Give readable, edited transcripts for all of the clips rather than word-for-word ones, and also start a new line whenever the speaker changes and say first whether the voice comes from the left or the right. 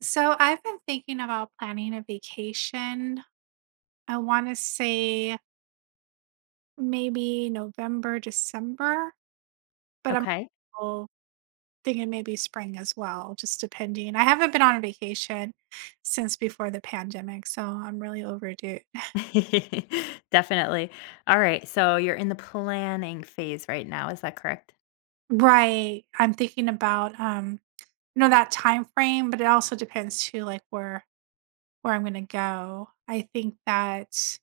right: So I've been thinking about planning a vacation. I want to say maybe November, December, but I'm
left: Okay.
right: also thinking maybe spring as well, just depending. I haven't been on a vacation since before the pandemic, so I'm really overdue.
left: Definitely. All right, so you're in the planning phase right now, is that correct?
right: Right. I'm thinking about that time frame, but it also depends too like where I'm going to go. I think that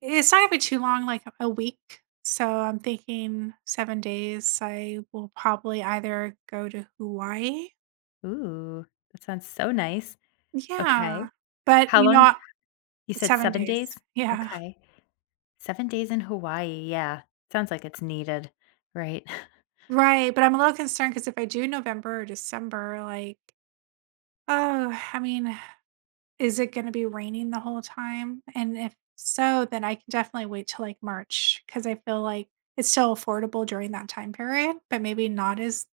right: it's not gonna be too long, like a week. So I'm thinking 7 days. I will probably either go to Hawaii.
left: Ooh, that sounds so nice. Okay.
right: Yeah. But,
left: How
right: you know,
left: long, you said
right: 7
left: 7
right: days.
left: days?
right: Yeah.
left: Okay. 7 days in Hawaii, yeah. Sounds like it's needed, right?
right: Right, but I'm a little concerned because if I do November or December, like, oh, I mean, is it gonna be raining the whole time? And if so, then I can definitely wait till, like, March because I feel like it's still affordable during that time period, but maybe not as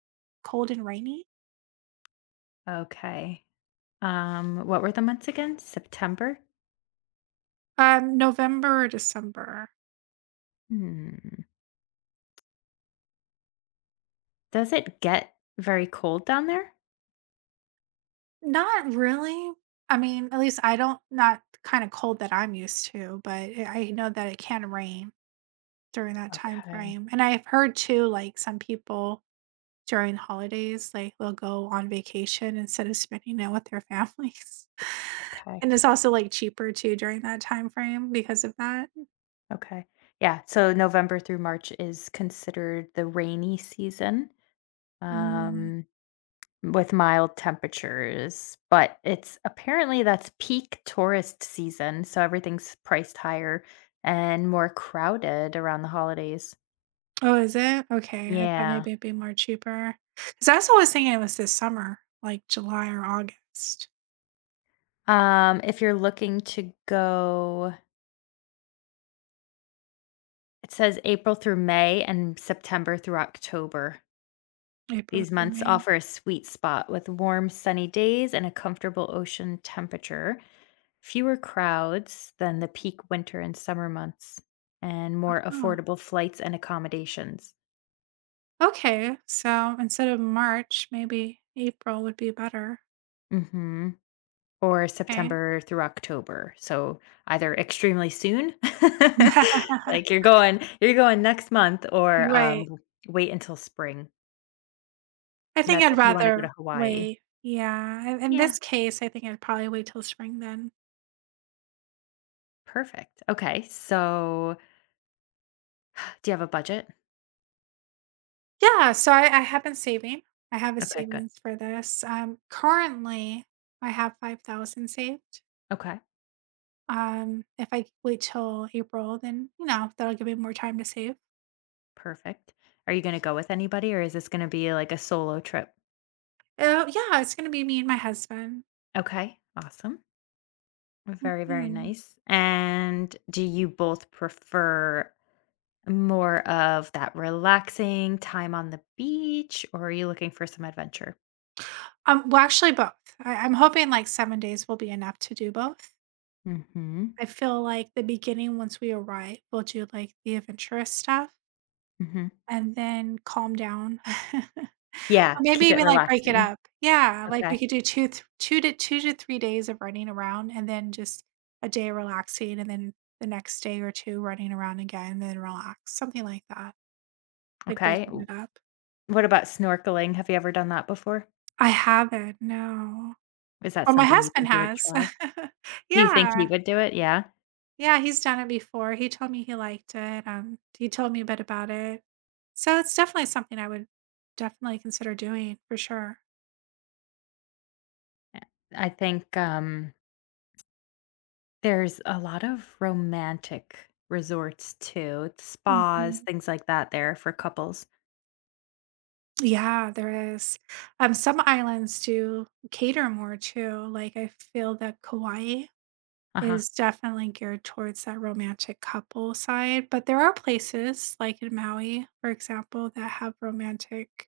right: cold and rainy.
left: Okay. What were the months again? September?
right: November or December.
left: Hmm. Does it get very cold down there?
right: Not really. I mean, at least I don't not kinda cold that I'm used to, but I know that it can rain during that time
left: Okay.
right: frame, and I've heard too, like, some people during holidays, like, they'll go on vacation instead of spending it with their families.
left: Okay.
right: And it's also, like, cheaper too during that time frame because of that.
left: Okay. Yeah, so November through March is considered the rainy season,
right: Mm.
left: um, with mild temperatures, but it's apparently that's peak tourist season, so everything's priced higher and more crowded around the holidays.
right: Oh, is it? Okay, I thought
left: Yeah.
right: maybe it'd be more cheaper. Because I was always thinking it was this summer, like July or August.
left: If you're looking to go, it says April through May and September through October.
right: April
left: These
right: through
left: months
right: May.
left: offer a sweet spot with warm, sunny days and a comfortable ocean temperature, fewer crowds than the peak winter and summer months, and more
right: Oh,
left: affordable flights and accommodations.
right: okay. So instead of March, maybe April would be better.
left: Hmm. Or
right: Okay.
left: September through October. So either extremely soon, like you're going next month, or
right: Right.
left: wait until spring.
right: I
left: And
right: think
left: that's
right: I'd
left: if you want to go to
right: rather
left: Hawaii.
right: wait. Yeah. In this
left: Yeah,
right: case, I think I'd probably wait till spring then.
left: perfect. Okay, so do you have a budget?
right: Yeah. So I have been saving. I have a
left: Okay, good.
right: savings for this. Currently, I have 5,000 saved.
left: Okay,
right: If I wait till April, then, that'll give me more time to save.
left: perfect. Are you going to go with anybody, or is this going to be like a solo trip?
right: Oh, yeah. It's going to be me and my husband.
left: Okay, awesome. Very, very
right: Mhm.
left: nice. And do you both prefer more of that relaxing time on the beach, or are you looking for some adventure?
right: Well, actually both. I'm hoping, like, 7 days will be enough to do both.
left: Mhm.
right: I feel like the beginning, once we arrive, we'll do, like, the adventurous stuff
left: Mhm.
right: and then calm down. Or
left: Yeah,
right: maybe
left: keep it
right: even, like, break it
left: relaxing.
right: up. Yeah, like, we
left: Okay.
right: could do 2 to 3 days of running around and then just a day relaxing and then the next day or 2 running around again, then relax, something like that, like
left: Okay.
right: breaking it up.
left: What about snorkeling? Have you ever done that before?
right: I haven't, no.
left: Is that
right: But my
left: something you
right: husband
left: think you would
right: has.
left: try? Do you think he
right: Yeah.
left: would do it? Yeah.
right: Yeah, he's done it before. He told me he liked it, he told me a bit about it. So it's definitely something I would definitely consider doing for sure.
left: I think there's a lot of romantic resorts too, spas,
right: Mhm.
left: things like that there for couples.
right: Yeah, there is. Some islands do cater more too. Like I feel that Kauai
left: Uh-huh.
right: is definitely geared towards that romantic couple side, but there are places like in Maui, for example, that have romantic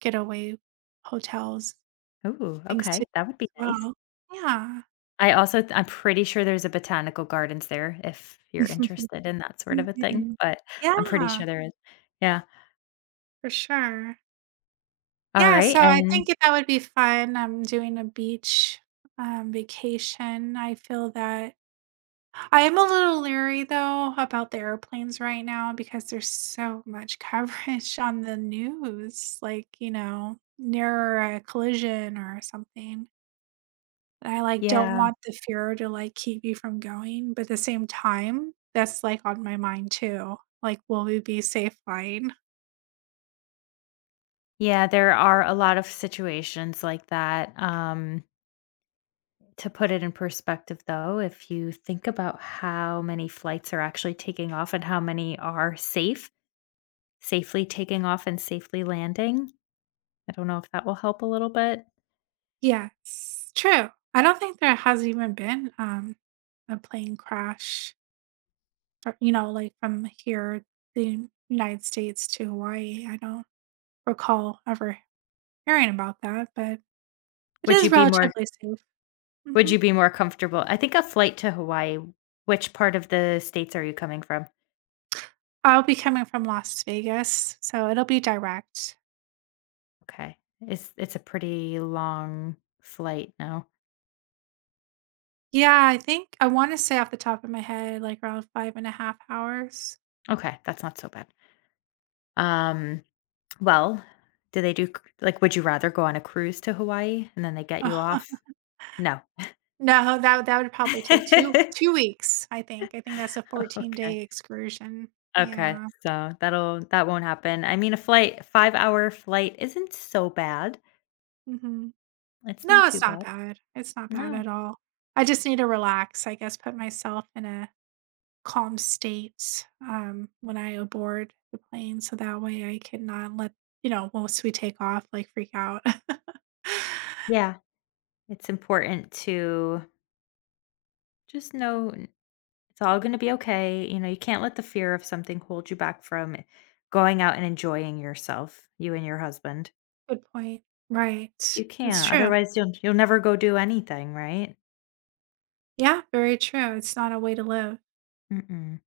right: getaway hotels,
left: Ooh,
right: things to
left: okay, that would be
right: do as
left: nice.
right: well. Yeah.
left: I also th I'm pretty sure there's a botanical gardens there if you're interested in that sort of a thing,
right: Mhm.
left: but I'm pretty
right: Yeah,
left: sure there is. Yeah.
right: for sure.
left: All
right: Yeah,
left: right,
right: so I think
left: and
right: that would be fun, I'm doing a beach, vacation. I feel that I am a little leery though about the airplanes right now because there's so much coverage on the news, like, near a collision or something. And I like don't
left: yeah.
right: want the fear to like keep you from going, but at the same time, that's like on my mind too. Like, will we be safe flying?
left: Yeah, there are a lot of situations like that. To put it in perspective, though, if you think about how many flights are actually taking off and how many are safe, safely taking off and safely landing, I don't know if that will help a little bit.
right: Yes, true. I don't think there has even been, a plane crash like, from here, the United States to Hawaii. I don't recall ever hearing about that, but it
left: Would
right: is
left: you be more
right: relatively safe.
left: Would
right: Mhm.
left: you be more comfortable? I think a flight to Hawaii, which part of the states are you coming from?
right: I'll be coming from Las Vegas, so it'll be direct.
left: Okay. It's a pretty long flight, no?
right: Yeah, I think I wanna say off the top of my head, like, around 5.5 hours.
left: Okay, that's not so bad. Um, well, do they do c like, would you rather go on a cruise to Hawaii and then they get you off? No.
right: No, that would probably take 2 2 weeks, I think. I think that's a 14-day
left: Okay.
right: day excursion.
left: Okay,
right: Yeah.
left: so that won't happen. I mean, a flight 5-hour flight isn't so bad.
right: Mhm.
left: It's
right: No,
left: not
right: it's
left: too
right: not
left: bad.
right: bad. It's not bad
left: No.
right: at all. I just need to relax, I guess, put myself in a calm state, when I aboard the plane so that way I can not let, once we take off, like, freak out.
left: Yeah. It's important to just know it's all gonna be okay. You know, you can't let the fear of something hold you back from going out and enjoying yourself, you and your husband.
right: Good point. Right.
left: You
right: It's
left: can't,
right: true.
left: otherwise you'll never go do anything, right?
right: Yeah, very true. It's not a way to live.
left: Mm-mm.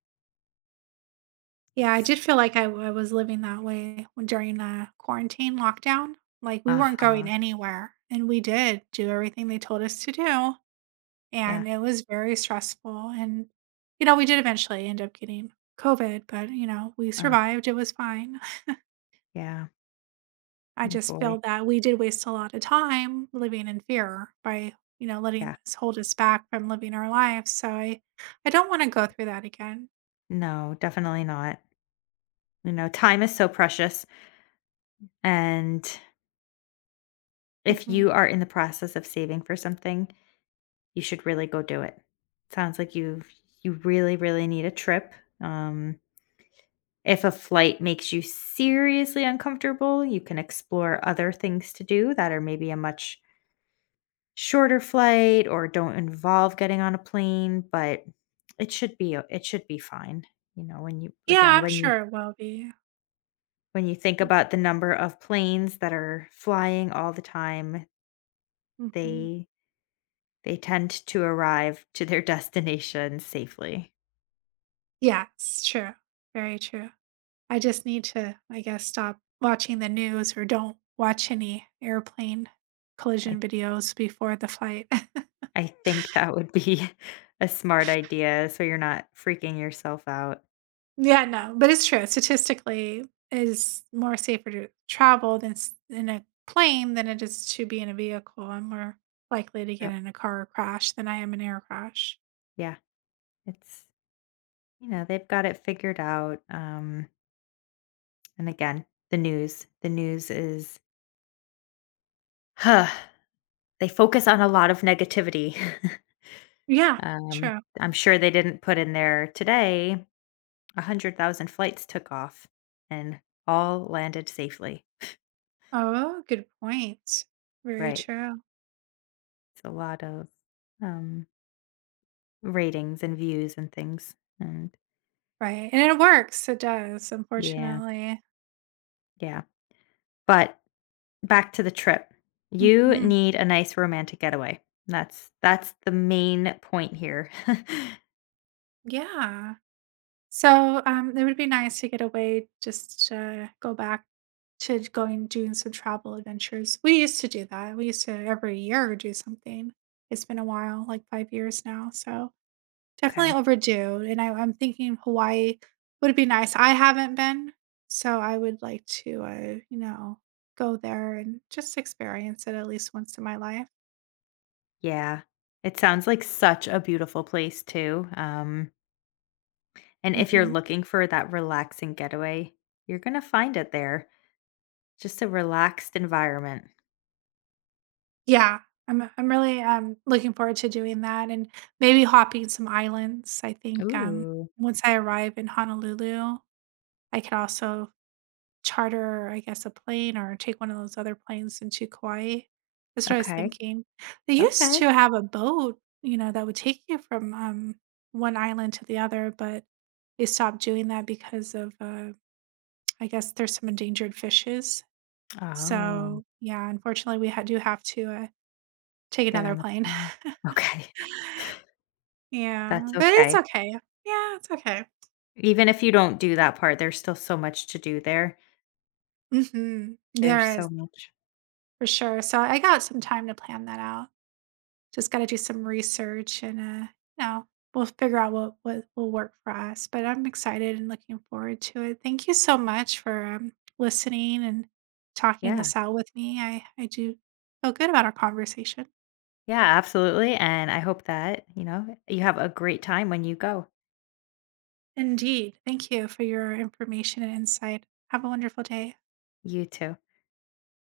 right: Yeah, I
left: It's
right: did feel like I was living that way when during the quarantine lockdown, like, we weren't going
left: Uh-huh.
right: anywhere, and we did do everything they told us to do,
left: Yeah.
right: and it was very stressful, and, we did eventually end up getting COVID, but, we
left: Uh,
right: survived, it was fine.
left: yeah.
right: I
left: Mm,
right: just
left: boy.
right: feel that we did waste a lot of time living in fear by, letting
left: Yeah.
right: this hold us back from living our lives, so I don't wanna go through that again.
left: No, definitely not. You know, time is so precious, and if
right: Mhm.
left: you are in the process of saving for something, you should really go do it. Sounds like you really, really need a trip, um. If a flight makes you seriously uncomfortable, you can explore other things to do that are maybe a much shorter flight or don't involve getting on a plane, but it should be fine. You know, when you
right: Yeah,
left: again,
right: I'm sure it will be.
left: when you think about the number of planes that are flying all the time,
right: Mhm.
left: they they tend to arrive to their destination safely.
right: Yeah, it's true. Very true. I just need to, I guess, stop watching the news or don't watch any airplane
left: I
right: collision videos before the flight.
left: I think that would be a smart idea so you're not freaking yourself out.
right: Yeah, no, but it's true. Statistically, it is more safer to travel than s in a plane than it is to be in a vehicle. I'm more likely to get
left: Yep.
right: in a car crash than I am an air crash.
left: Yeah. It's, you know, they've got it figured out, and again, the news is huh, they focus on a lot of negativity.
right: Yeah,
left: Um,
right: true.
left: I'm sure they didn't put in there, "Today, 100,000 flights took off and all landed safely."
right: Oh, good point. Very
left: Right.
right: true.
left: It's a lot of, um, ratings and views and things, and
right: Right, and it works. It does,
left: yeah,
right: unfortunately.
left: yeah, but back to the trip. You
right: Mhm.
left: need a nice romantic getaway. That's the main point here.
right: Yeah. So, it would be nice to get away, just to go back to going doing some travel adventures. We used to do that. We used to every year do something. It's been a while, like 5 years now. So definitely
left: Okay.
right: overdue. And I'm thinking Hawaii would be nice. I haven't been, so I would like to, you know, go there and just experience it at least once in my life.
left: Yeah. It sounds like such a beautiful place too. And if you're looking for that relaxing getaway, you're gonna find it there. Just a relaxed environment.
right: Yeah, I'm really, looking forward to doing that and maybe hopping some islands. I think,
left: Ooh.
right: once I arrive in Honolulu, I could also charter, I guess, a plane or take one of those other planes into Kauai. That's what I was
left: Okay.
right: thinking. They used
left: Okay.
right: to have a boat, that would take you from, one island to the other, but they stopped doing that because of, I guess there's some endangered fishes.
left: Oh,
right: So, yeah, unfortunately, we ha do have to, take
left: get
right: another
left: on a
right: plane.
left: plane. Okay. That's
right: Yeah, but it's
left: okay.
right: okay. Yeah, it's okay.
left: Even if you don't do that part, there's still so much to do there.
right: Mhm. There
left: There's so
right: is,
left: much.
right: for sure. So I got some time to plan that out. Just gotta do some research and, you know, we'll figure out what will work for us, but I'm excited and looking forward to it. Thank you so much for, listening and talking
left: Yeah.
right: this out with me. I do feel good about our conversation.
left: Yeah, absolutely, and I hope that, you know, you have a great time when you go.
right: Indeed. Thank you for your information and insight. Have a wonderful day.
left: You too.